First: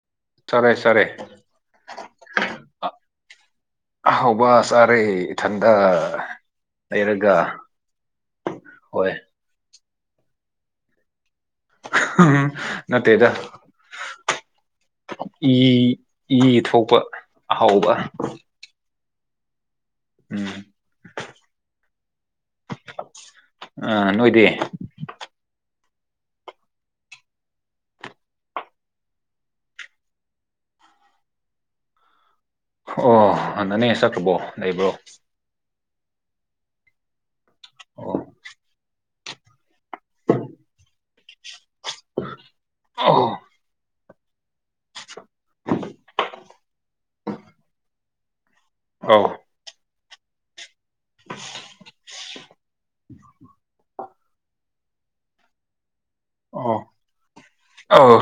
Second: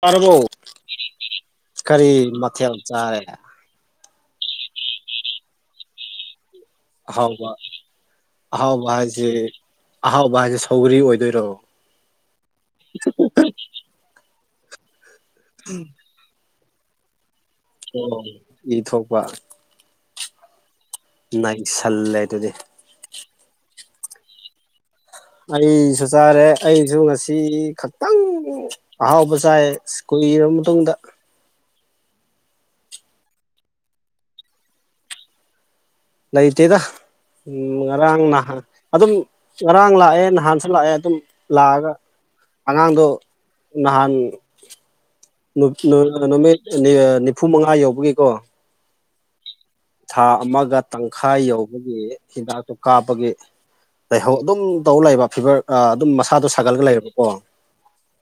ꯄꯔꯕꯧ ꯆꯥꯔꯦ ꯆꯥꯔꯦ ꯀꯔꯤ ꯃꯊꯦꯜ ꯆꯥꯔꯦ ꯍ ꯋꯥ ꯁꯥꯔꯦ ꯊꯟꯗ ꯑꯍꯥꯎꯕ ꯑꯍꯥꯎꯕ ꯍꯣꯏ ꯍꯥꯏꯁꯦ ꯑꯍꯥꯎꯕ ꯍꯥꯏꯁꯦ ꯁꯧꯒꯔꯤ ꯑꯣꯏꯗ ꯔꯣꯑꯣ ꯅꯠꯇꯦꯗ ꯏ ꯏ ꯊꯣꯛꯄ ꯑꯍꯥꯎꯕ ꯑꯣ ꯏ ꯊꯣꯛꯄ ꯎꯝ ꯅ ꯁꯜꯂꯦ ꯇꯗꯤ ꯑ ꯅꯣꯏꯣꯏꯗꯦ ꯑꯩꯁꯨ ꯆꯥꯔꯦ ꯑꯩꯁꯨ ꯉꯁꯤ ꯈꯛꯇꯪ ꯑꯍꯥꯎꯕ ꯆꯥꯏꯨ ꯂꯨ ꯃꯇꯨꯡꯗ ꯑꯣ ꯑꯅꯅꯦ ꯆꯠꯇ꯭ꯔꯕꯣ ꯂꯩꯕ꯭ꯔꯣ ꯂꯩꯣꯏꯇꯩꯗ ꯎꯝ ꯑꯣ ꯉꯔꯥꯡ ꯅꯍꯥꯟ ꯑꯗꯨꯝ ꯉꯔꯥꯡ ꯂꯥꯛꯑꯦ ꯅꯍꯥꯟꯁꯨ ꯂꯥꯛꯑꯦ ꯑꯗꯨꯝ ꯂꯥꯛꯑꯒ ꯑꯉꯥꯡꯗꯣ ꯑꯣ ꯅꯍꯥꯟ ꯅꯨꯃꯤꯠ ꯅꯤꯐꯨ ꯃꯉꯥ ꯌꯧꯕꯒꯤꯀꯣ ꯑ ꯊꯥ ꯑꯃꯒ ꯇꯪꯈꯥꯏ ꯌꯧꯕꯒꯤ ꯍꯤꯟꯗꯥꯛꯇꯨ ꯀꯥꯞꯄꯒꯤ ꯂꯩꯍꯧ ꯑꯗꯨꯝ ꯇꯧ ꯂꯩꯕ ꯐꯤꯚꯔ ꯑꯗꯨꯝ ꯃꯁꯥꯗꯣ ꯑꯣ ꯁꯥꯒꯠꯂꯒ ꯂꯩꯔꯕꯀꯣ ꯑꯧ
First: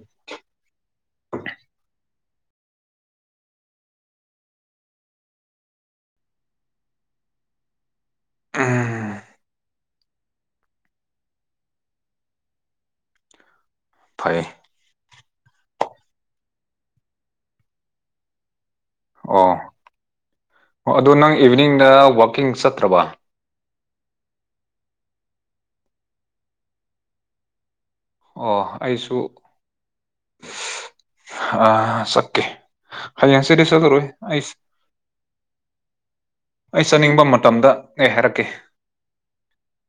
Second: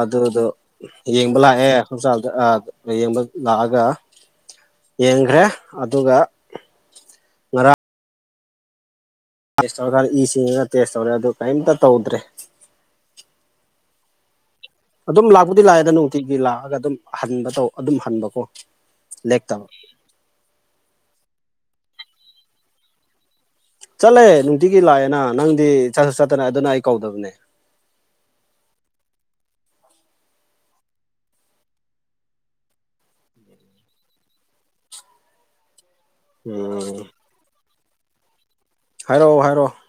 ꯑꯗꯨꯗꯣ ꯌꯦꯡꯕ ꯂꯥꯛꯑꯦ ꯍꯣꯁꯄꯤꯇꯥꯜꯗ ꯌꯦꯡꯕ ꯂꯥꯛꯑꯒ ꯌꯦꯡꯈ꯭ꯔꯦ ꯑꯗꯨꯒ ꯉꯔꯥꯡ ꯎꯝ ꯇ ꯇꯧꯔ ꯈ ꯏ ꯆꯁꯤꯡꯉꯒ ꯇꯦꯁ ꯇꯧꯔꯦ ꯑꯗꯨ ꯀꯔꯤꯝꯇ ꯇꯧꯗ꯭ꯔꯦ ꯐꯔꯌꯦꯦ ꯑꯗꯨꯝ ꯂꯥꯛꯄꯨꯗꯤ ꯂꯥꯛꯑꯦꯗ ꯅꯨꯡꯇꯤꯒꯤ ꯂꯥꯛꯑꯒ ꯑꯗꯨꯝ ꯍꯟꯕ ꯇꯧ ꯑꯗꯨꯝ ꯍꯟꯕꯀꯣ ꯑꯣ ꯂꯦꯛꯇꯕ ꯑꯣ ꯑꯗꯨ ꯅꯪ ꯏꯚꯤꯅꯤꯡꯗ ꯋꯥꯛꯀꯤꯡ ꯆꯠꯇ꯭ꯔꯕ ꯆꯠꯂꯦ ꯅꯨꯡꯇꯤꯒꯤ ꯂꯥꯛꯑꯦꯅ ꯅꯪꯗꯤ ꯆꯠ ꯆꯠꯇꯅ ꯑꯗꯨꯅ ꯑꯩ ꯀꯧꯗꯕꯅꯦ ꯑꯣ ꯑꯩꯁꯨ ꯑ ꯆꯀꯦ ꯍꯩ ꯑꯁꯁ ꯇꯔꯏ ꯑ ꯎ ꯑꯩ ꯆꯥꯅꯤꯡꯕ ꯃꯇꯝꯗ ꯑꯦ ꯍꯥꯏꯔꯛꯀꯦ ꯍꯥꯏꯔꯛꯑꯣ ꯍꯥꯏꯔꯛꯑꯣ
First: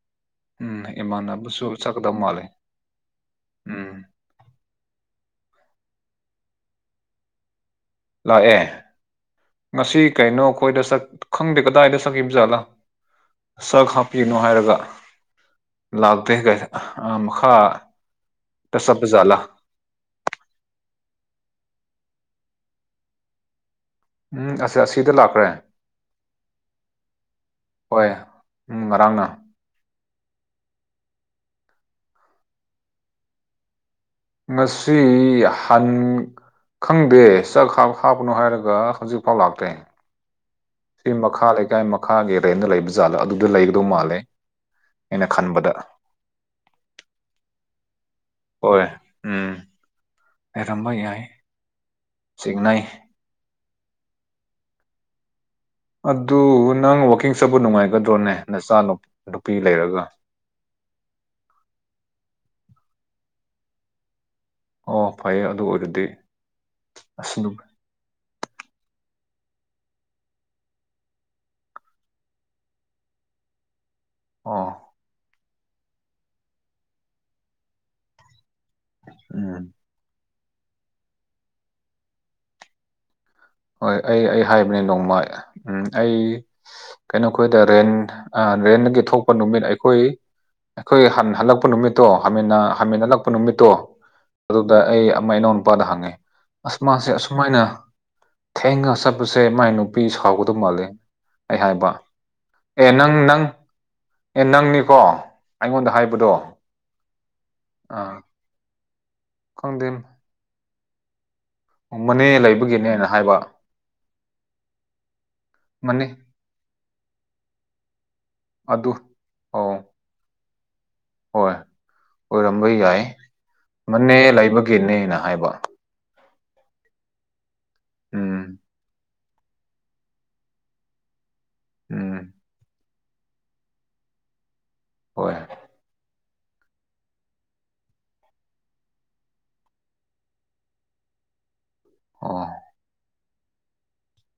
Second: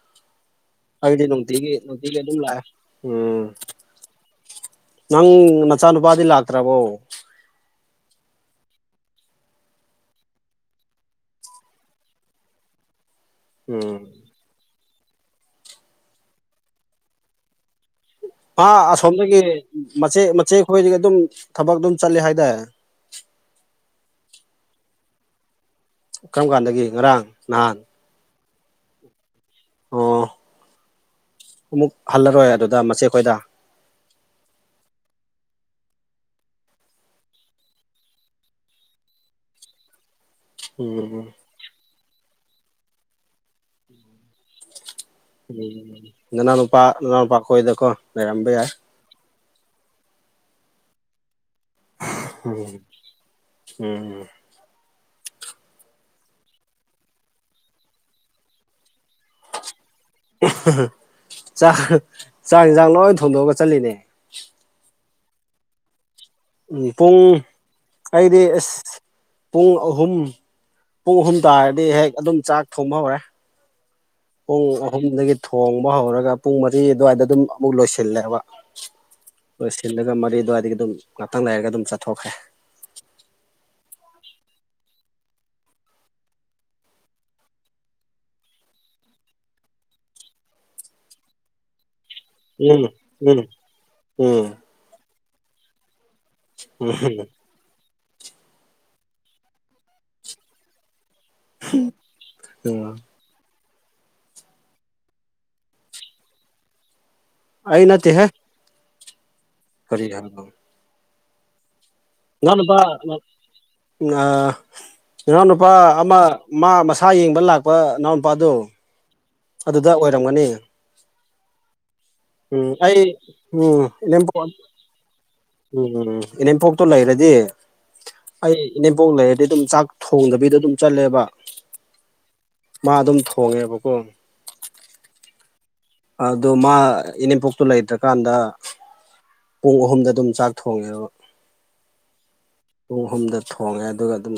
ꯎꯝ ꯑꯩꯗꯤ ꯅꯨꯡꯇꯤꯒꯤ ꯏꯃꯥꯟꯅꯕꯁꯨ ꯅꯨꯡꯇꯤꯒꯤ ꯆꯠꯀꯗꯕ ꯑꯗꯨꯝ ꯃꯥꯜꯂꯦ ꯂꯥꯛꯑꯦ ꯎꯝ ꯎꯝ ꯅꯪ ꯅꯆꯥꯅꯨꯄꯥꯗꯤ ꯂꯥꯛꯇ꯭ꯔꯕꯣ ꯥꯛꯑꯦ ꯉꯁꯤ ꯀꯩꯅꯣ ꯑꯩꯈꯣꯏꯗ ꯈꯪꯗꯦ ꯀꯗꯥꯏꯗ ꯁꯛꯈꯤꯕꯕ ꯖꯥꯠꯂꯥ ꯁꯛ ꯎꯝ ꯍꯥꯞꯄꯤꯅꯣ ꯍꯥꯏꯔꯒ ꯂꯥꯛꯇꯦ ꯀꯥꯏ ꯃꯈꯥ ꯍꯥ ꯑꯁꯣꯝꯗꯒꯤ ꯃꯆꯦ ꯃꯆꯦ ꯑꯩꯈꯣꯏꯗꯒꯤ ꯑꯗꯨꯝ ꯊꯕꯛ ꯑꯗꯨꯝ ꯆꯠꯂꯦ ꯍꯥꯏꯗ ꯎꯝ ꯑꯁ ꯑꯁꯤꯗ ꯂꯥꯛꯈ꯭ꯔꯦ ꯀꯔꯝ ꯀꯥꯟꯗꯒꯤ ꯉꯔꯥꯡ ꯅꯍꯥꯟ ꯍꯣꯏ ꯎꯝ ꯉꯔꯥꯡꯅ ꯑꯣ ꯑꯃꯨꯛ ꯍꯜꯂꯔꯣꯏ ꯑꯗꯨꯗ ꯃꯆꯦꯈꯣꯏꯗ ꯉꯁꯤ ꯍꯟ ꯈꯪꯗꯦ ꯆ ꯍꯥꯞꯄꯅꯣ ꯍꯥꯏꯔꯒ ꯍꯧꯖꯤꯛꯐꯥꯎ ꯂꯥꯛꯇ꯭ꯔꯦ ꯁꯤ ꯎꯝ ꯃꯈꯥ ꯂꯩꯀꯥꯏ ꯃꯈꯥꯒꯤꯔꯅ ꯂꯩꯕ ꯖꯥꯠꯂꯣ ꯑꯗꯨꯗ ꯂꯩꯒꯗꯧ ꯃꯥꯜꯂꯦ ꯑꯩꯅ ꯈꯟꯕꯗ ꯅꯅ ꯄꯥ ꯅꯥꯟ ꯄꯥ ꯀꯣꯣꯏꯗꯀꯣ ꯍꯣꯏ ꯎꯝ ꯌꯥꯔꯝꯕ ꯌꯥꯏ ꯆꯤꯡꯅꯩ ꯎꯝ ꯎꯝ ꯑꯗꯨ ꯅꯪ ꯋꯥꯛꯀꯤꯡ ꯆꯠꯄ ꯅꯨꯡꯉꯥꯏꯒꯗ꯭ꯔꯣꯅꯦ ꯅ ꯆꯥꯂꯣ ꯆꯥ ꯆ ꯌꯦꯟꯖꯥꯡ ꯂꯣꯏ ꯊꯣꯡꯗꯣꯛꯑꯒ ꯆꯠꯂꯤꯅꯦ ꯑꯣ ꯐꯩꯌꯦ ꯑꯗꯨ ꯑꯣꯏꯔꯗꯤ ꯎꯝ ꯄꯨꯡ ꯑꯁ ꯅꯨ ꯑꯩꯗꯤ ꯑꯦꯁ ꯄꯨꯡ ꯑꯍꯨꯝ ꯄꯨꯡ ꯑꯍꯨꯝ ꯇꯥꯔꯗꯤ ꯍꯦꯛ ꯑꯗꯨꯝ ꯆꯥꯛ ꯊꯣꯡꯕ ꯍꯧꯔꯦ ꯑꯣ ꯄꯨꯡ ꯑꯍꯨꯝꯗꯒꯤ ꯊꯣꯡꯕ ꯍꯧꯔꯒ ꯄꯨꯡ ꯃꯔꯤ ꯑꯗꯨꯋꯥꯏꯗ ꯑꯗꯨꯝ ꯑꯃꯨꯛ ꯂꯣꯏꯁꯤꯜꯂꯦꯕ ꯎꯝ ꯍꯣꯏ ꯁꯤꯜꯂꯒ ꯃꯔꯤ ꯑꯗꯨꯋꯥꯏꯗꯒꯤ ꯑꯗꯨꯝ ꯉꯥꯛꯇꯪ ꯂꯩꯔꯒ ꯑꯗꯨꯝ ꯆꯠꯊꯣꯛꯈ꯭ꯔꯦ ꯍꯣꯏ ꯑꯩ ꯑꯩ ꯍꯥꯏꯕꯅꯦ ꯅꯣꯡꯃ ꯎꯝ ꯑꯩ ꯀꯩꯅꯣꯈꯣꯏꯗ ꯔꯦꯟ ꯔꯦꯟꯗꯒꯤ ꯊꯣꯛꯄ ꯅꯨꯃꯤꯠ ꯑꯩꯈꯣꯏ ꯑꯩꯈꯣꯏ ꯍ ꯍꯜꯂꯛꯄ ꯅꯨꯃꯤꯠ ꯠꯇꯣ ꯍꯥꯃꯦꯟꯅ ꯎꯝ ꯍꯥꯃꯦꯟꯅ ꯅꯛꯄ ꯎꯝ ꯅꯨꯃꯤꯠꯇꯣ ꯎꯝ ꯑꯗꯨꯗ ꯑꯩ ꯑꯃ ꯏꯅꯥꯎ ꯅꯨꯄꯥꯗ ꯍꯪꯉꯦ ꯑꯁꯃꯥꯁꯦ ꯎꯝ ꯑꯁꯨꯃꯥꯏꯅ ꯊꯦꯡꯒ ꯆꯠꯄꯁꯦ ꯃꯥꯏ ꯅꯨꯄꯤ ꯁꯥꯎꯒꯗꯧ ꯃꯥꯜꯂꯦ ꯑꯩ ꯍꯥꯏꯕ ꯑꯦ ꯎꯝ ꯅꯪ ꯅꯪ ꯑꯦ ꯅꯪꯅꯤꯀꯣ ꯑꯩꯉꯣꯟꯗ ꯍꯥꯏꯕꯗꯣ ꯑꯩ ꯅꯠꯇ ꯑꯥ ꯍꯦ ꯈꯪꯗꯦ ꯐꯔꯤ ꯍꯥꯏ ꯃꯅꯦ ꯏꯍꯥ ꯅꯨꯄꯥ ꯂꯩꯕꯒꯤꯅꯦꯅ ꯑ ꯍꯥꯏꯕ ꯅꯍꯎ ꯅꯨꯄꯥ ꯃꯅꯦ ꯑꯃ ꯃꯥ ꯃꯁꯥ ꯁꯥ ꯌꯦꯡꯕ ꯂꯥꯛꯄ ꯅꯅꯥꯎꯅꯨꯄꯥꯗꯣ ꯑꯗꯨ ꯑꯣ ꯑꯗꯨꯗ ꯑꯣꯏꯔꯝꯒꯅꯤ ꯍꯣꯏ ꯑꯣꯏꯔꯝꯕ ꯎꯝ ꯌꯥꯏ ꯑꯩ ꯎꯝ ꯃꯅꯦ ꯏꯅꯦꯝꯄꯣꯛ ꯂꯩꯕꯒꯤꯅꯦꯅ ꯍꯥꯏꯕ ꯎꯝ ꯏꯅꯦꯝꯄꯣꯛꯇꯣ ꯂꯩꯔꯗꯤ ꯎꯝ ꯑꯩ ꯏꯅꯦꯝꯄꯣꯛ ꯂꯩꯔ ꯑ ꯑꯗꯨꯝ ꯆꯥꯛ ꯊꯣꯡꯗꯕꯤꯗꯣ ꯑꯗꯨꯝ ꯆꯠꯂꯦꯕ ꯎꯝ ꯃꯥ ꯑꯗꯨꯝ ꯊꯣꯡꯉꯦꯕꯀꯣ ꯍꯣꯏ ꯑꯗꯨ ꯃꯥ ꯏꯅꯦꯝꯄꯣꯛꯇꯨ ꯂꯩꯇ꯭ꯔꯀꯥꯟꯗ ꯄꯨꯡ ꯑꯍꯨꯝꯗ ꯑꯗꯨꯝ ꯆꯥꯛ ꯊꯣꯡꯉꯦꯕ ꯑꯣ ꯄꯨꯡ ꯑꯍꯨꯝꯗ ꯊꯣꯡꯉꯦ ꯑꯗꯨꯒ ꯑꯗꯨꯝ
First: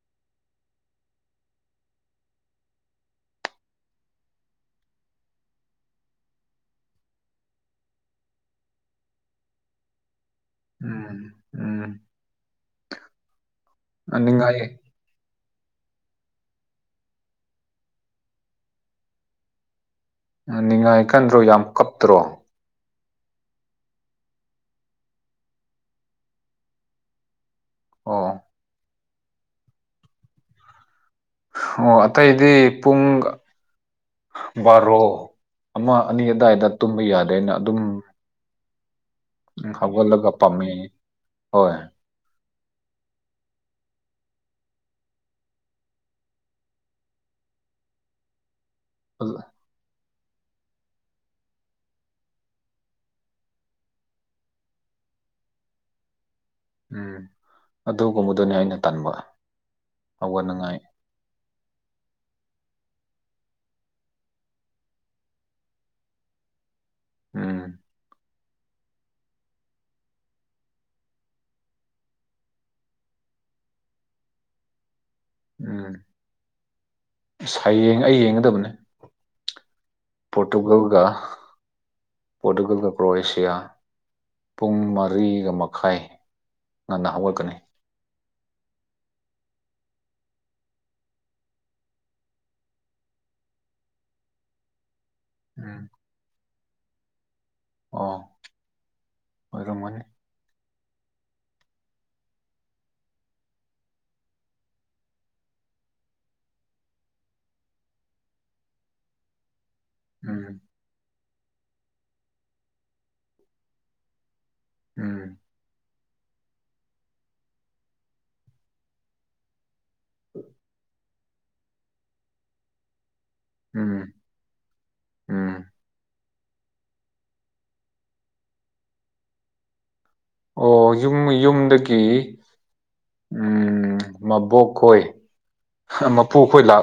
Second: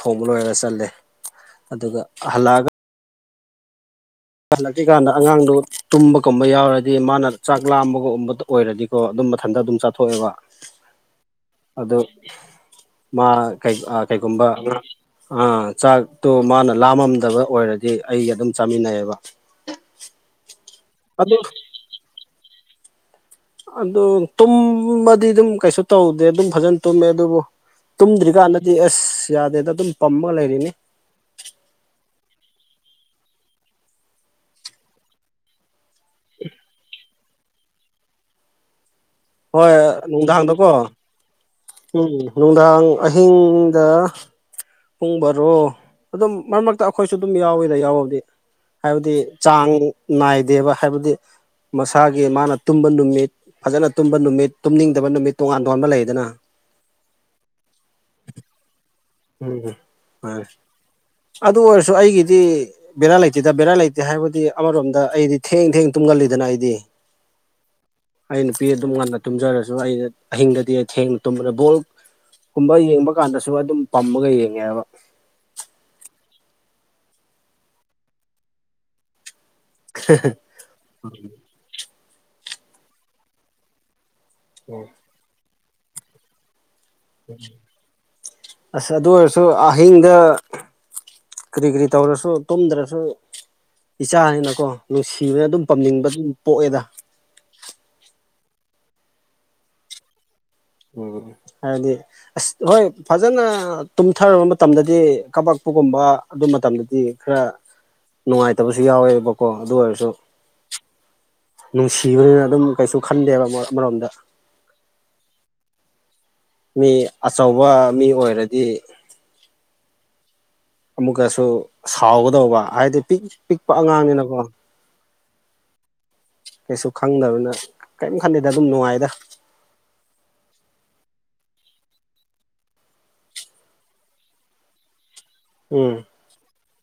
ꯊꯣꯡꯕ ꯂꯣꯏꯔꯒ ꯆꯠꯂꯦ ꯑꯗꯨꯒ ꯍꯜꯂꯛꯑꯒ ꯍꯜꯂꯛꯀꯤꯀꯥꯟꯗ ꯑꯉꯥꯡꯗꯨ ꯇꯨꯝꯕꯒꯨꯝꯕ ꯌꯥꯎꯔꯗꯤ ꯃꯥꯅ ꯆꯥꯛ ꯂꯥꯝꯕꯒꯨꯝꯕꯗ ꯑꯣꯏꯔꯗꯤꯀꯣ ꯑꯗꯨꯝ ꯃꯊꯟꯇ ꯑꯗꯨꯝ ꯆꯥꯊꯣꯛꯑꯦꯕ ꯎꯝ ꯑꯗꯨ ꯎꯝ ꯃꯥ ꯀꯩꯒꯨꯝꯕꯥꯡ ꯅꯤꯡꯉꯥꯏ ꯑꯥ ꯆꯥꯛꯇꯨ ꯃꯥꯅ ꯂꯥꯝꯃꯝꯗꯕ ꯑꯣꯏꯔꯗꯤ ꯑꯩ ꯑꯗꯨꯝ ꯆꯥꯃꯤꯟꯅꯩꯌꯦꯕ ꯅꯤꯡꯉꯥꯏ ꯑꯗꯨ ꯈꯟꯗ꯭ꯔꯣ ꯌꯥꯝ ꯀꯞꯇ꯭ꯔꯣ ꯑꯗꯨ ꯇꯨꯝꯃꯗꯤ ꯑꯗꯨꯝ ꯀꯩꯁꯨ ꯇꯧꯗꯦ ꯑꯗꯨꯝ ꯐꯖꯅ ꯇꯨꯝꯃꯦ ꯑꯗꯨꯕꯨ ꯑꯣ ꯇꯨꯝꯗ꯭ꯔꯤꯀꯥꯟꯗꯗꯤ ꯑꯁ ꯌꯥꯗꯦꯗ ꯑꯗꯨꯝ ꯄꯝꯃꯒ ꯂꯩꯔꯤꯅꯤ ꯑꯣ ꯑꯇꯩꯗꯤ ꯄꯨꯡ ꯕꯥꯔꯣ ꯑꯃ ꯑꯅꯤ ꯑꯗꯨꯋꯥꯏꯗ ꯇꯨꯝꯕ ꯌꯥꯗꯦꯅ ꯑꯗꯨꯝ ꯍꯣꯏ ꯍꯧꯒꯠꯂꯒ ꯄꯥꯝꯃꯦ ꯅꯨꯡꯗꯥꯡꯗꯀꯣ ꯍꯣꯏ ꯎꯝ ꯅꯨꯡꯗꯥꯡ ꯑꯍꯤꯡꯗ ꯄꯨꯡꯕꯔꯣ ꯑꯗꯨꯝ ꯃꯔꯛ ꯃꯔꯛꯇ ꯑꯩꯈꯣꯏꯁꯨ ꯑꯗꯨꯝ ꯌꯥꯎꯋꯤꯗ ꯌꯥꯎꯕꯕꯗꯤ ꯍꯥꯏꯕꯗꯤ ꯆꯥꯡ ꯅꯥꯏꯗꯦꯕ ꯍꯥꯏꯕꯗꯤ ꯃꯁꯥꯒꯤ ꯃꯥꯅ ꯇꯨꯝꯕ ꯅꯨꯃꯤꯠ ꯐꯖꯅ ꯇꯨꯝꯕ ꯅꯨꯃꯤꯠ ꯇꯨꯝꯅꯤꯡꯗꯕ ꯅꯨꯃꯤꯠ ꯇꯣꯉꯥꯟ ꯇꯣꯉꯥꯟꯕ ꯂꯩꯗꯅ ꯎꯝ ꯑꯗꯨꯒꯨꯝꯕꯗꯨꯅꯦ ꯑꯩꯅ ꯇꯟꯕ ꯎꯝ ꯐꯣꯏ ꯍꯧꯒꯠꯅꯉꯥꯏ ꯑꯗꯨ ꯑꯣꯏꯔꯁꯨ ꯑꯩꯒꯤꯗꯤ ꯕꯦꯔꯥ ꯂꯩꯇꯦꯗ ꯕꯦꯔꯥ ꯂꯩꯇꯦ ꯍꯥꯏꯕꯗꯤ ꯑꯃꯔꯣꯝꯗ ꯑꯩꯗꯤ ꯊꯦꯡ ꯊꯦꯡ ꯇꯨꯝꯒꯜꯂꯤꯗꯅ ꯆꯅꯏꯗꯤ ꯎꯝ [inaudible] ꯑꯩ ꯅꯨꯄꯤ ꯑꯗꯨꯝ ꯉꯟꯅ ꯇꯨꯝꯖꯔꯁꯨ ꯑꯩꯩꯅ ꯑꯍꯤꯡꯗꯗꯤ ꯊꯦꯡꯅ ꯇꯨꯝꯕꯗ ꯕꯣꯜ ꯨꯝꯕ ꯌꯦꯡꯕ ꯀꯥꯟꯗꯁꯨ ꯑꯗꯨꯝ ꯄꯝꯃꯒ ꯌꯦꯡꯉꯦꯕ ꯎꯝꯁꯥꯏ ꯌꯦꯡ ꯑꯩ ꯌꯦꯡꯒꯗꯕꯅꯦ ꯄꯇꯨꯒꯜꯒ ꯄꯣꯔꯇꯨꯒꯜꯒ ꯀ꯭ꯔꯣꯌꯦꯁꯤꯌꯥ ꯄꯨꯡ ꯃꯔꯤꯒ ꯃꯈꯥꯏ ꯉꯟꯅ ꯍꯧꯒꯠꯀꯅꯤ ꯑꯁ ꯑꯗꯨ ꯑꯣꯏꯔꯁꯨ ꯑꯍꯤꯡꯗ ꯀꯔꯤ ꯀꯔꯤ ꯇꯧꯔꯁꯨ ꯇꯨꯝꯗ꯭ꯔꯁꯨ ꯏꯆꯥꯅꯤꯅꯀꯣ ꯅꯨꯡꯁꯤꯕꯅ ꯑꯗꯨꯝ ꯎꯝ ꯄꯥꯝꯅꯤꯡꯕ ꯑꯗꯨꯝ ꯄꯣꯛꯑꯦꯗ ꯑꯣ ꯑꯣꯏ ꯃꯅꯤ ꯎꯝ ꯍꯥꯏꯗꯤ ꯑꯁ ꯍꯣꯏ ꯐꯖꯅ ꯇꯨꯝꯊꯔꯕ ꯃꯇꯝꯗꯗꯤ ꯀꯕꯛ ꯑꯄꯒꯨꯝꯕ ꯑꯗꯨ ꯃꯇꯝꯗꯗꯤ ꯈꯔ ꯅꯨꯡꯉꯥꯏꯇꯕꯁꯨ ꯌꯥꯎꯋꯦꯕꯀꯣ ꯑꯗꯨ ꯑꯣꯏꯔꯁꯨ ꯎꯝ ꯅꯨꯡꯁꯤꯕꯅꯤꯅ ꯑꯗꯨꯝ ꯀꯩꯁꯨ ꯈꯟꯗꯦꯕ ꯑꯃꯔꯣꯝꯗ ꯎꯝ ꯃꯤ ꯑꯆꯧꯕ ꯃꯤ ꯑꯣꯏꯔꯗꯤ ꯎꯝ [inaudible] ꯑꯃꯨꯛꯀꯁꯨ ꯁꯥꯎꯒꯗꯧꯕ ꯍꯥꯏꯗꯤ ꯄꯤꯛꯏ ꯑꯄꯤꯤꯛꯄ ꯎꯝ ꯑꯉꯥꯡꯅꯤꯅꯀꯣ ꯎꯝ ꯀꯩꯁꯨ ꯈꯪꯗꯕꯅ ꯀꯔꯤꯝ ꯈꯜꯂꯤꯦꯗ ꯑꯗꯨꯝ ꯅꯨꯡꯉꯥꯏꯗ ꯑꯣ ꯌꯨꯝ ꯌꯨꯝꯗꯒꯤ ꯎꯝ ꯃꯕꯣꯛ ꯈꯣꯏ ꯎꯝ ꯃꯄꯨꯈꯣꯏ ꯂꯥ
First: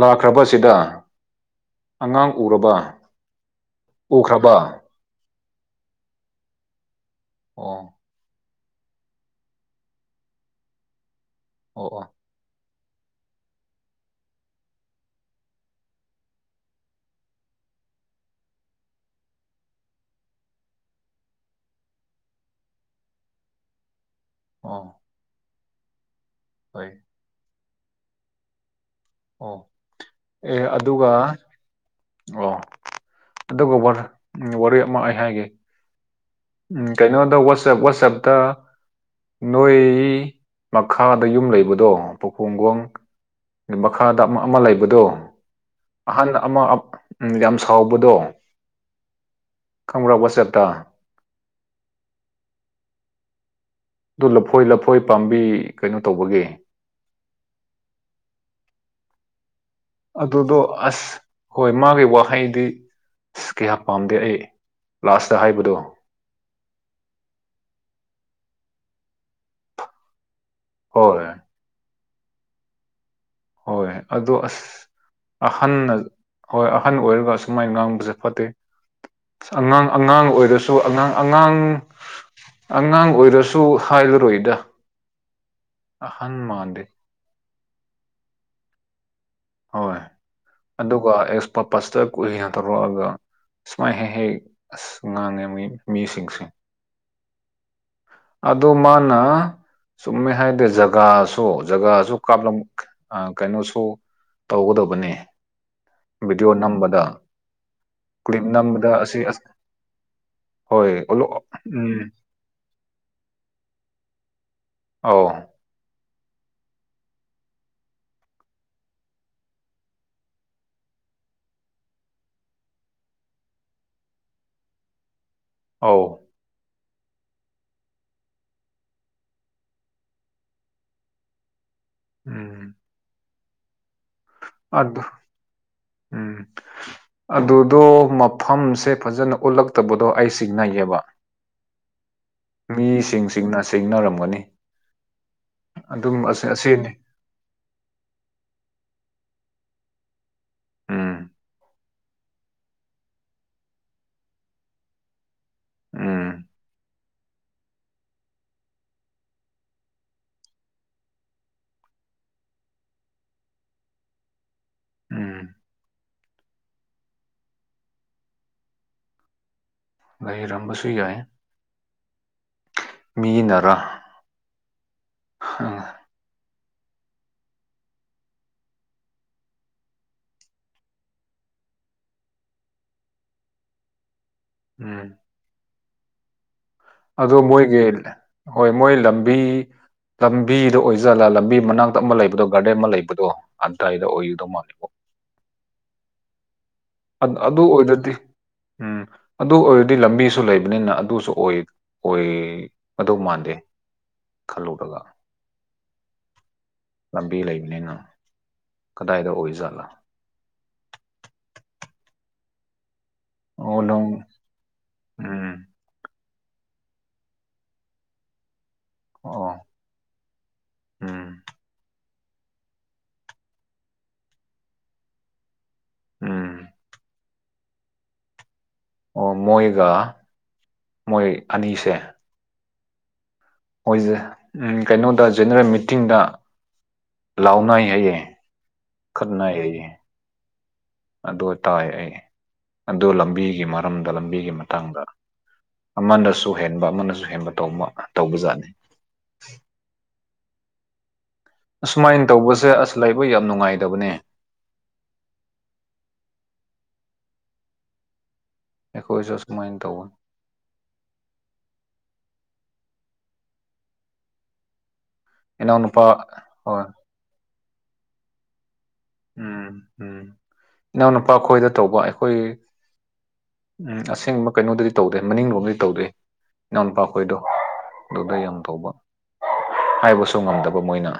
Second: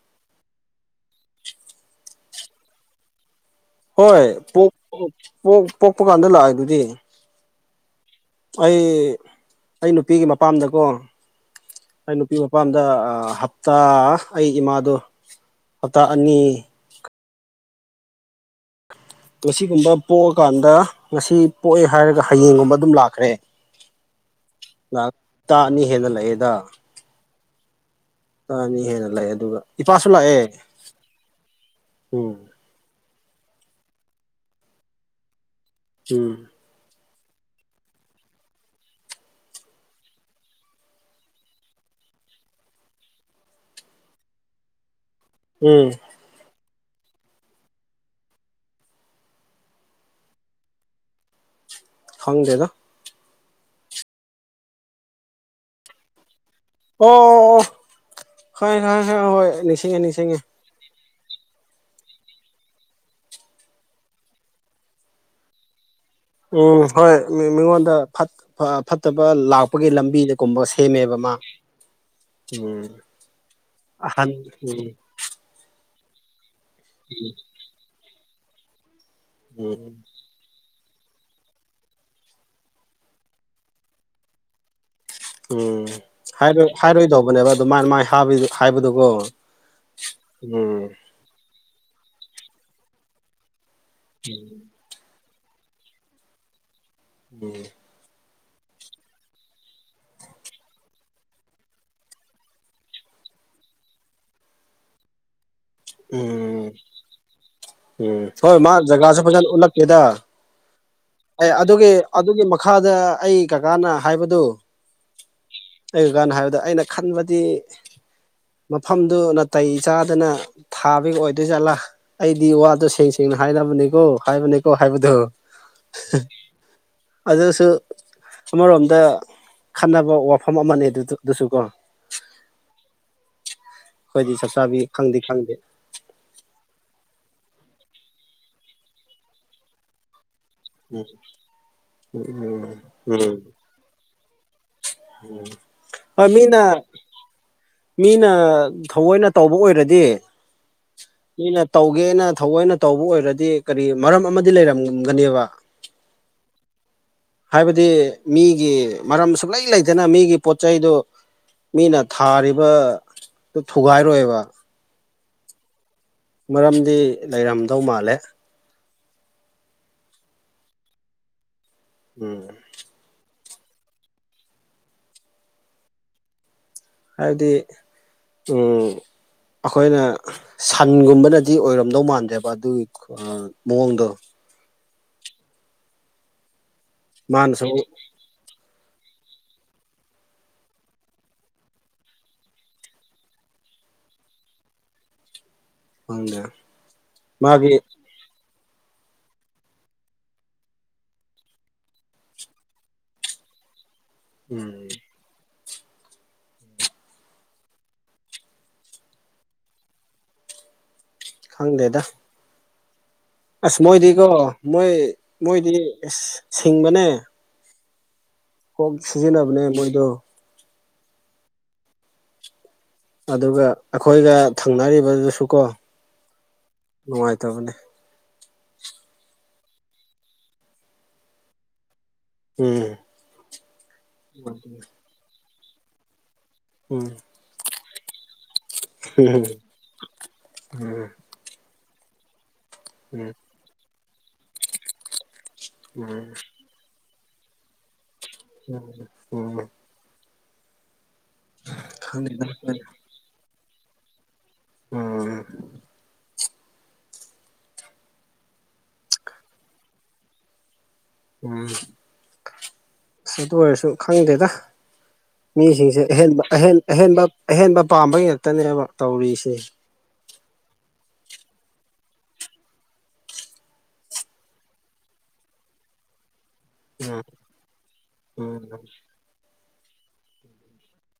ꯂꯥꯛꯈ꯭ꯔꯕꯁꯤꯗ ꯑꯉꯥꯡ ꯎꯔꯕ ꯍꯣꯏ ꯎꯈ꯭ꯔꯕ ꯄꯣꯛꯄ ꯀꯥꯟꯗ ꯂꯥꯛꯑꯦ ꯑꯗꯨꯗꯤ ꯑꯣ ꯑꯩ ꯑꯩ ꯅꯨꯄꯤꯒꯤ ꯃꯄꯥꯝꯗꯀꯣ ꯑꯣ ꯑꯣ ꯑꯩ ꯅꯨꯄꯤ ꯃꯄꯥ ꯑꯄꯥꯝꯗ ꯍꯞꯇꯥ ꯑꯩ ꯏꯃꯥꯗꯣ ꯍꯞꯇꯥ ꯑꯅꯤ ꯉꯒꯨꯝꯕ ꯄꯣꯛꯑꯀꯥꯟꯗ ꯉꯁꯤ ꯄꯣꯛꯑꯦ ꯍꯥꯏꯔꯒ ꯍꯌꯦꯡꯒꯨꯝꯕ ꯑꯗꯨꯝ ꯂꯥꯛꯈ꯭ꯔꯦ [inaudible] [unintelligible] ꯑ [inaudible] ꯇꯇꯥ ꯑꯅꯤ ꯍꯦꯟꯅ ꯂꯥꯛꯑꯦꯗ ꯑ ꯑꯅꯤ ꯍꯦꯟꯅ ꯂꯥꯛꯑꯦ ꯑꯗꯨꯒ ꯑꯣ ꯏꯄꯥꯁꯨ ꯂꯥꯛꯑꯦ ꯑꯦ ꯑꯗꯨꯒ ꯎꯝ ꯑꯣ ꯑꯗꯨꯒ ꯋꯥꯔꯤ ꯑꯃ ꯑꯩ ꯍꯥꯏꯒꯦ ꯎꯝ ꯎꯝ ꯀꯩꯅꯣꯗ ꯋꯥꯁ ꯋꯥꯁꯑꯞꯇ ꯅꯣꯏ ꯃꯈꯥꯗ ꯌꯨꯝ ꯂꯩꯕꯗꯣ ꯄꯨꯈꯣꯡꯒꯣꯡ ꯃꯈꯥꯗ ꯑꯃ ꯑꯃ ꯂꯩꯕꯗꯣ ꯎꯝ ꯑꯍꯟ ꯑꯃ ꯎꯝ ꯌꯥꯝ ꯁꯥꯎꯕꯗꯣ ꯈꯪꯕ꯭ꯔꯥ ꯋꯥꯆꯦꯞꯇ ꯐꯪꯗꯦꯗꯣ ꯑꯗꯨ ꯂꯐꯣꯏ ꯂꯐꯣꯏ ꯄꯥꯝꯕꯤ ꯀꯩꯅꯣ ꯇꯧꯕꯒꯤꯦ ꯑꯣ ꯍ ꯍ ꯍ ꯍ ꯑꯗꯨꯗꯣ ꯑꯁ ꯍꯣꯏ ꯃꯥꯒꯤ ꯋꯥꯍꯩꯗꯤ ꯑ ꯀꯌꯥ ꯄꯥꯝꯗꯦ ꯑꯩ ꯂꯥꯁꯇ ꯍꯥꯏꯕꯗꯣ ꯎꯝ ꯍꯣꯏ ꯃꯤꯉꯣꯟꯗ ꯐꯠꯇꯕ ꯂꯥꯛꯄꯒꯤ ꯂꯝꯕꯤꯗ ꯀꯨꯝꯕ ꯁꯦꯝꯃꯦꯕ ꯍꯣꯏ ꯃꯥ ꯎꯝ ꯍꯣꯏ ꯑꯍꯟ ꯑꯗꯣ ꯎꯝ ꯑꯁ ꯑꯍꯟꯅ ꯍꯣꯏ ꯑꯍꯟ ꯑꯣꯏꯔꯒ ꯑꯁꯨꯃꯥꯏꯅ ꯉꯥꯡꯕꯁꯦ ꯐꯠꯇꯦ ꯑ ꯎꯝ ꯑꯉꯥꯡ ꯑꯉꯥꯡ ꯑꯣꯏꯔꯁꯨ ꯑꯉꯥꯡ ꯑꯉꯥꯡ ꯑꯉꯥꯡ ꯑꯣꯏꯔꯁꯨ ꯍꯥꯏꯂꯔꯣꯏꯗ ꯎꯝ ꯍꯥꯏꯔꯣꯏꯗꯧꯕꯅꯦꯕ ꯑꯗꯨꯃꯥꯏꯅ ꯃꯥꯏ ꯍꯥꯏꯕꯗꯨꯒꯣ ꯍꯣꯏ ꯑꯗꯨꯒ ꯑꯦꯛꯁ ꯄꯄꯁꯇ ꯀꯨꯏꯅ ꯇꯧꯔꯛꯑꯒ ꯁꯨꯃꯥꯏ ꯍꯦꯛ ꯍꯦꯛ ꯑꯁ ꯉꯥꯡꯉꯦ ꯃꯤꯁꯤꯡꯁꯦ ꯎꯝ ꯑꯗꯨꯗ ꯃꯥꯅ ꯆꯨꯝꯃꯦ ꯍꯥꯏꯗꯤ ꯖꯒꯥꯁꯨ ꯖꯒꯥꯁꯨ ꯀꯥꯞꯂꯝ ꯑ ꯀꯩꯅꯣꯁꯨ ꯇꯧꯒꯗꯕꯅꯤ ꯎꯝ ꯎꯝ ꯀ꯭ꯂꯤꯞ ꯍꯣꯏ ꯃꯥ ꯅꯝꯕꯗ ꯑꯁꯤ ꯖꯒꯥꯁꯨꯦ ꯑꯁ ꯐꯖꯅ ꯎꯠꯂꯛꯀꯦꯗ ꯍꯣꯏ ꯑꯣꯂꯣ ꯑꯦ ꯑꯗꯨꯒꯤ ꯎꯝ ꯑꯗꯨꯒꯤ ꯃꯈꯥꯗ ꯑꯩ ꯀꯀꯥꯅ ꯍꯥꯏꯕꯗꯨ ꯑ ꯒꯅ ꯍꯥꯏꯕꯗ ꯑꯩꯅ ꯈꯟꯕꯗꯤ ꯃꯐꯝꯗꯨ ꯅꯥꯇꯩ ꯆꯥꯗꯅ ꯊꯥꯕꯒꯤ ꯑꯣꯏꯗꯣꯏ ꯆꯥꯠꯂꯥ ꯑꯩꯗꯤ ꯋꯥꯗꯣ ꯁꯦꯡꯁ ꯍꯥꯏꯥꯏ ꯂꯕꯅꯤ ꯀꯣ ꯍꯥꯏꯕꯅꯤ ꯀꯣ ꯍꯥꯏꯕꯗꯨ ꯑ ꯑꯗꯁꯨ ꯑꯃꯔꯣꯝꯗ ꯈꯟꯅꯕ ꯋꯥꯐꯝ ꯑꯃꯅꯦ ꯑꯗꯨ ꯑꯗꯨꯁꯨ ꯀꯣ ꯎꯝ ꯑꯩꯈꯣꯏꯗꯤ ꯆꯥꯛ ꯆꯥꯕꯤ ꯑꯗꯨ ꯈꯪꯗꯦ ꯈꯪꯗꯦ ꯎꯝ ꯑꯗꯨꯗꯣ ꯃꯐꯝꯁꯦ ꯐꯖꯅ ꯎꯠꯂꯛꯇꯕꯗꯣ ꯑꯩꯁꯦ ꯁꯤꯡꯅꯩꯌꯦꯕ ꯎꯝ ꯃꯤꯁꯤꯡꯁꯤꯡꯅ ꯁꯤꯡꯅꯔꯝꯒꯅꯤ ꯑꯗꯨ ꯍꯣꯏ ꯃꯤꯅ ꯑꯁꯤꯅꯤ ꯃꯤꯅ ꯊꯑꯣꯏꯅ ꯇꯧꯕ ꯑꯣꯏꯔꯗꯤ ꯎꯝ ꯅꯅ ꯇꯧꯒꯦꯅ ꯊꯑꯣꯏꯅ ꯇꯧꯕ ꯑꯣꯏꯔꯗꯤ ꯀꯔꯤ ꯃꯔꯝ ꯑꯃꯗꯤ ꯂꯩꯔꯝꯒꯅꯦꯕ ꯑꯝ ꯍꯥꯏꯕꯗꯤ ꯃꯤꯒꯤ ꯃꯔꯝ ꯁꯨꯂꯩ ꯂꯩꯇꯅ ꯃꯤꯒꯤ ꯄꯣꯠ ꯆꯩꯗꯨ ꯃꯤꯅ ꯊꯥꯔꯤꯕꯗꯨ ꯊꯨꯒꯥꯏꯔꯣꯏꯕ ꯎꯝ ꯃꯔꯝꯗꯤ ꯂꯩꯔꯝꯗꯧ ꯃꯥꯜꯂꯦ ꯏ ꯔꯪꯕꯁꯨꯏ ꯌꯥꯑ ꯎꯝ ꯃꯤꯅꯔ ꯍꯥꯏꯕꯗꯤ ꯎꯝ ꯑꯩꯈꯣꯏꯅ ꯁꯟꯒꯨꯝꯕꯅꯗꯤ ꯑꯣꯏꯔꯝꯗꯧ ꯃꯥꯟꯗꯦꯕ ꯑꯗꯨꯒꯤ ꯃꯑꯣꯡꯗꯣ ꯎꯝ ꯑꯣ ꯃꯥꯅꯁꯨ ꯃꯣꯏꯒꯤ ꯍꯣꯏ ꯃꯣꯏ ꯂꯝꯕꯤ ꯂꯝꯕꯤꯗ ꯑꯣꯏꯖꯜꯂ ꯂꯝꯕꯤ ꯃꯅꯥꯛꯇ ꯑꯃ ꯂꯩꯕꯗꯣ ꯒꯥꯔꯗꯦꯟ ꯑꯃ ꯂꯩꯕꯗꯣ ꯑꯗꯨꯗꯥꯋꯥꯏꯗ ꯑꯣꯏꯒꯗꯧ ꯃꯥꯜꯜꯂꯤꯕꯣ ꯐꯪꯗ [inaudible] ꯑꯗꯨ ꯑꯣꯏꯔꯗꯤ ꯎꯝ ꯑꯗꯨ ꯑꯣꯏꯔꯗꯤ ꯂꯝꯕꯤꯁꯨ ꯂꯩꯕꯅꯤꯅ ꯑꯗꯨꯁꯨ ꯑꯣꯏ ꯑꯗꯨ ꯃꯥꯟꯗꯦ ꯎꯝ ꯈꯜꯂꯨꯔꯒ ꯂꯝꯕꯤ ꯂꯩꯕꯅꯤꯅꯪ ꯀꯗꯥꯏꯗ ꯑꯣꯏ ꯖꯥꯠꯂꯥ ꯈꯪꯗꯦꯗ ꯑꯁ ꯑꯣ ꯅꯪ ꯃꯣꯏꯗꯤꯀꯣ ꯃꯣꯏ ꯎꯝ ꯃꯣꯏꯗꯤ ꯁꯤꯡꯕꯅꯦ ꯀꯣꯛ ꯑꯣ ꯁꯤꯖꯤꯟꯅꯕꯅꯦ ꯃꯣꯏꯗꯣ ꯎꯝ ꯑꯗꯨꯒ ꯑꯩꯈꯣꯏꯒ ꯊꯪꯅꯔꯤꯕꯗꯨꯁꯨ ꯀꯣ ꯎꯝ [inaudible] ꯅꯨꯡꯉꯥꯏ ꯇꯕꯅꯦ ꯑꯣ ꯃꯣꯏꯒ ꯃꯣꯏ ꯑꯅꯤꯁꯦ ꯎꯝ [inaudible] ꯍꯁꯦ ꯎꯝ ꯀꯩꯅꯣꯗ ꯖꯦꯅꯔꯦꯜ ꯃꯤꯇꯤꯡꯗ ꯎꯝ ꯂꯥꯎꯅꯥꯏ ꯍꯌꯦꯡ ꯈꯔꯅꯥ ꯂꯩꯏ ꯎꯝ ꯇꯥꯏ ꯑꯗꯨ ꯎꯝ ꯂꯝꯕꯤꯒꯤ ꯃꯔꯝꯗ ꯂꯝꯕꯤꯒꯤ ꯃꯇꯥꯡꯗ ꯎꯝ ꯑꯃꯅꯁꯨ ꯍꯦꯟꯕ ꯑꯃꯅꯁꯨ ꯑꯦꯟꯕ ꯇꯧꯕ ꯑꯃ ꯎꯝ ꯎꯝ ꯑꯁꯨꯃꯥꯏꯅ ꯈꯪꯗꯦꯗ ꯇꯧꯕꯁꯦ ꯑꯁ ꯂꯩꯕ ꯌꯥꯝ ꯅꯨꯡꯉꯥꯏꯇꯕꯅꯤ ꯎꯝ ꯑꯩꯈꯣꯏꯁꯨ ꯁꯨꯃꯥꯏꯅ ꯇꯧꯋ ꯎꯝ ꯑꯁ ꯑꯗꯨ ꯑꯣꯏꯔꯁꯨ ꯈꯪꯗꯦꯗ ꯃꯤꯁꯤꯡꯁꯦ ꯏꯅꯥꯎꯅꯨꯄꯥ ꯑꯍꯦꯟꯕ ꯑꯍꯦꯟ ꯍꯣꯏ ꯑꯍꯦꯟꯕ ꯑꯍꯦꯟꯕ ꯄꯥꯝꯕ ꯉꯥꯛꯛꯇꯅꯦꯕ ꯎꯝ ꯎꯝ ꯏꯅꯥꯎꯅꯨꯄꯥ ꯑꯩꯈꯣꯏꯗ ꯇꯧꯕ ꯑꯩꯈꯣꯏ ꯎ ꯑꯁꯦꯡꯕ ꯀꯩꯅꯣꯗꯗꯤ ꯇꯧꯗꯦ ꯃꯅꯤꯡꯂꯣꯝꯗꯤ ꯇꯧꯗꯦ ꯎꯝ ꯏꯥꯟꯄꯥꯛꯈꯣꯏꯗꯣ ꯑꯗꯨꯗ ꯌꯥꯝ ꯎꯝ ꯇꯧꯕ ꯍꯥꯏꯕꯁꯨ ꯉꯝꯗꯕ ꯃꯣꯏꯅ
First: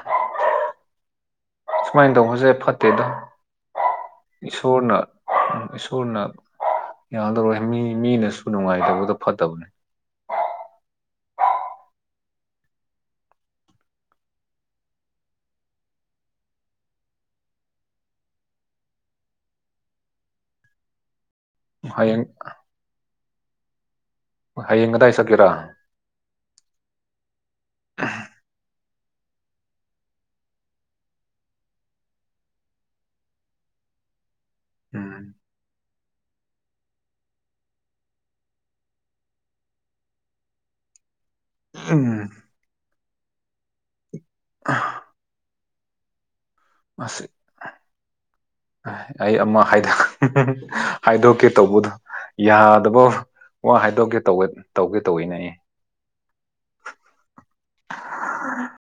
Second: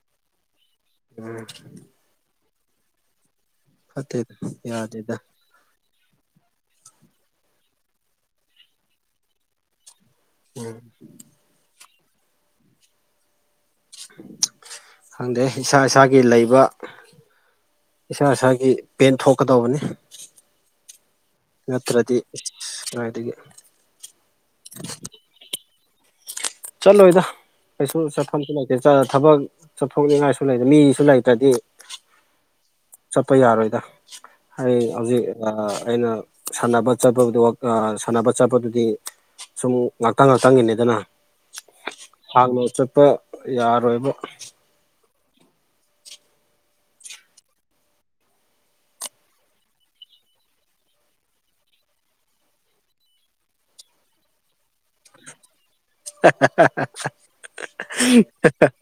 ꯎꯝ [unintelligible] [inaudible] ꯅꯠꯇꯦꯗ ꯐꯠꯇꯦꯗ ꯏꯁꯣꯔꯅ ꯌꯥꯗꯦꯗ ꯎ ꯏꯁꯣꯔꯅ ꯌꯥꯗꯧꯔꯣꯏ ꯃꯤ ꯃꯤꯅꯁꯨ ꯅꯨꯡꯉꯥꯏꯇꯕꯗ ꯐꯠꯇꯕꯅꯦ ꯎꯝ ꯈꯪꯗꯦ ꯏꯁꯥ ꯏꯁꯥꯒꯤ ꯂꯩꯕ ꯏꯁꯥ ꯏꯁꯥꯒꯤ ꯄꯦꯟ ꯊꯣꯛꯀꯗꯧꯕꯅꯤ ꯅꯠꯇ꯭ꯔꯗꯤ ꯍꯌꯦꯡ ꯑꯗꯨꯗꯒꯤ ꯍꯌꯦꯡ ꯉꯗꯥꯏ ꯁꯛꯀꯦꯔꯥ ꯆꯂꯣ ꯑꯣꯏꯗ ꯄꯩꯁꯨꯣꯁ ꯐꯣꯟ ꯊꯕꯛ ꯆꯠꯊꯣꯛꯅꯤꯡꯉꯥꯏꯁꯨ ꯂꯩꯇꯦ ꯃꯤꯁꯨ ꯂꯩꯇ꯭ꯔꯗꯤ ꯆꯠꯄ ꯌꯥꯔꯣꯏꯗ ꯑꯩ ꯍꯧꯖꯤꯛ ꯎꯝ ꯑꯩꯅ ꯁꯥꯟꯅꯕ ꯆꯠꯄꯗ ꯁꯥꯟꯅꯕ ꯆꯠꯄꯗꯨꯗꯤ ꯁꯨꯝ ꯉꯥꯛꯇꯪ ꯉꯥꯛꯇꯪꯒꯤꯅꯦ ꯑꯗꯨꯅ ꯎꯝ ꯍꯥꯟꯅ ꯆꯠꯄ ꯌꯥꯔꯣꯏꯕ ꯑ [unintelligible] [inaudible] ꯃꯥꯁꯤꯦ ꯑꯩ ꯑꯃ ꯍꯥꯏꯗꯣꯛꯀꯦ ꯇꯧꯕꯗꯣ ꯌꯥꯗꯕ ꯋꯥ ꯍꯥꯏꯗꯣꯛꯀꯦ ꯇꯧ ꯇꯧꯒꯦ ꯇꯧꯋꯤꯅꯦ ꯑꯩ [unintelligible] [inaudible]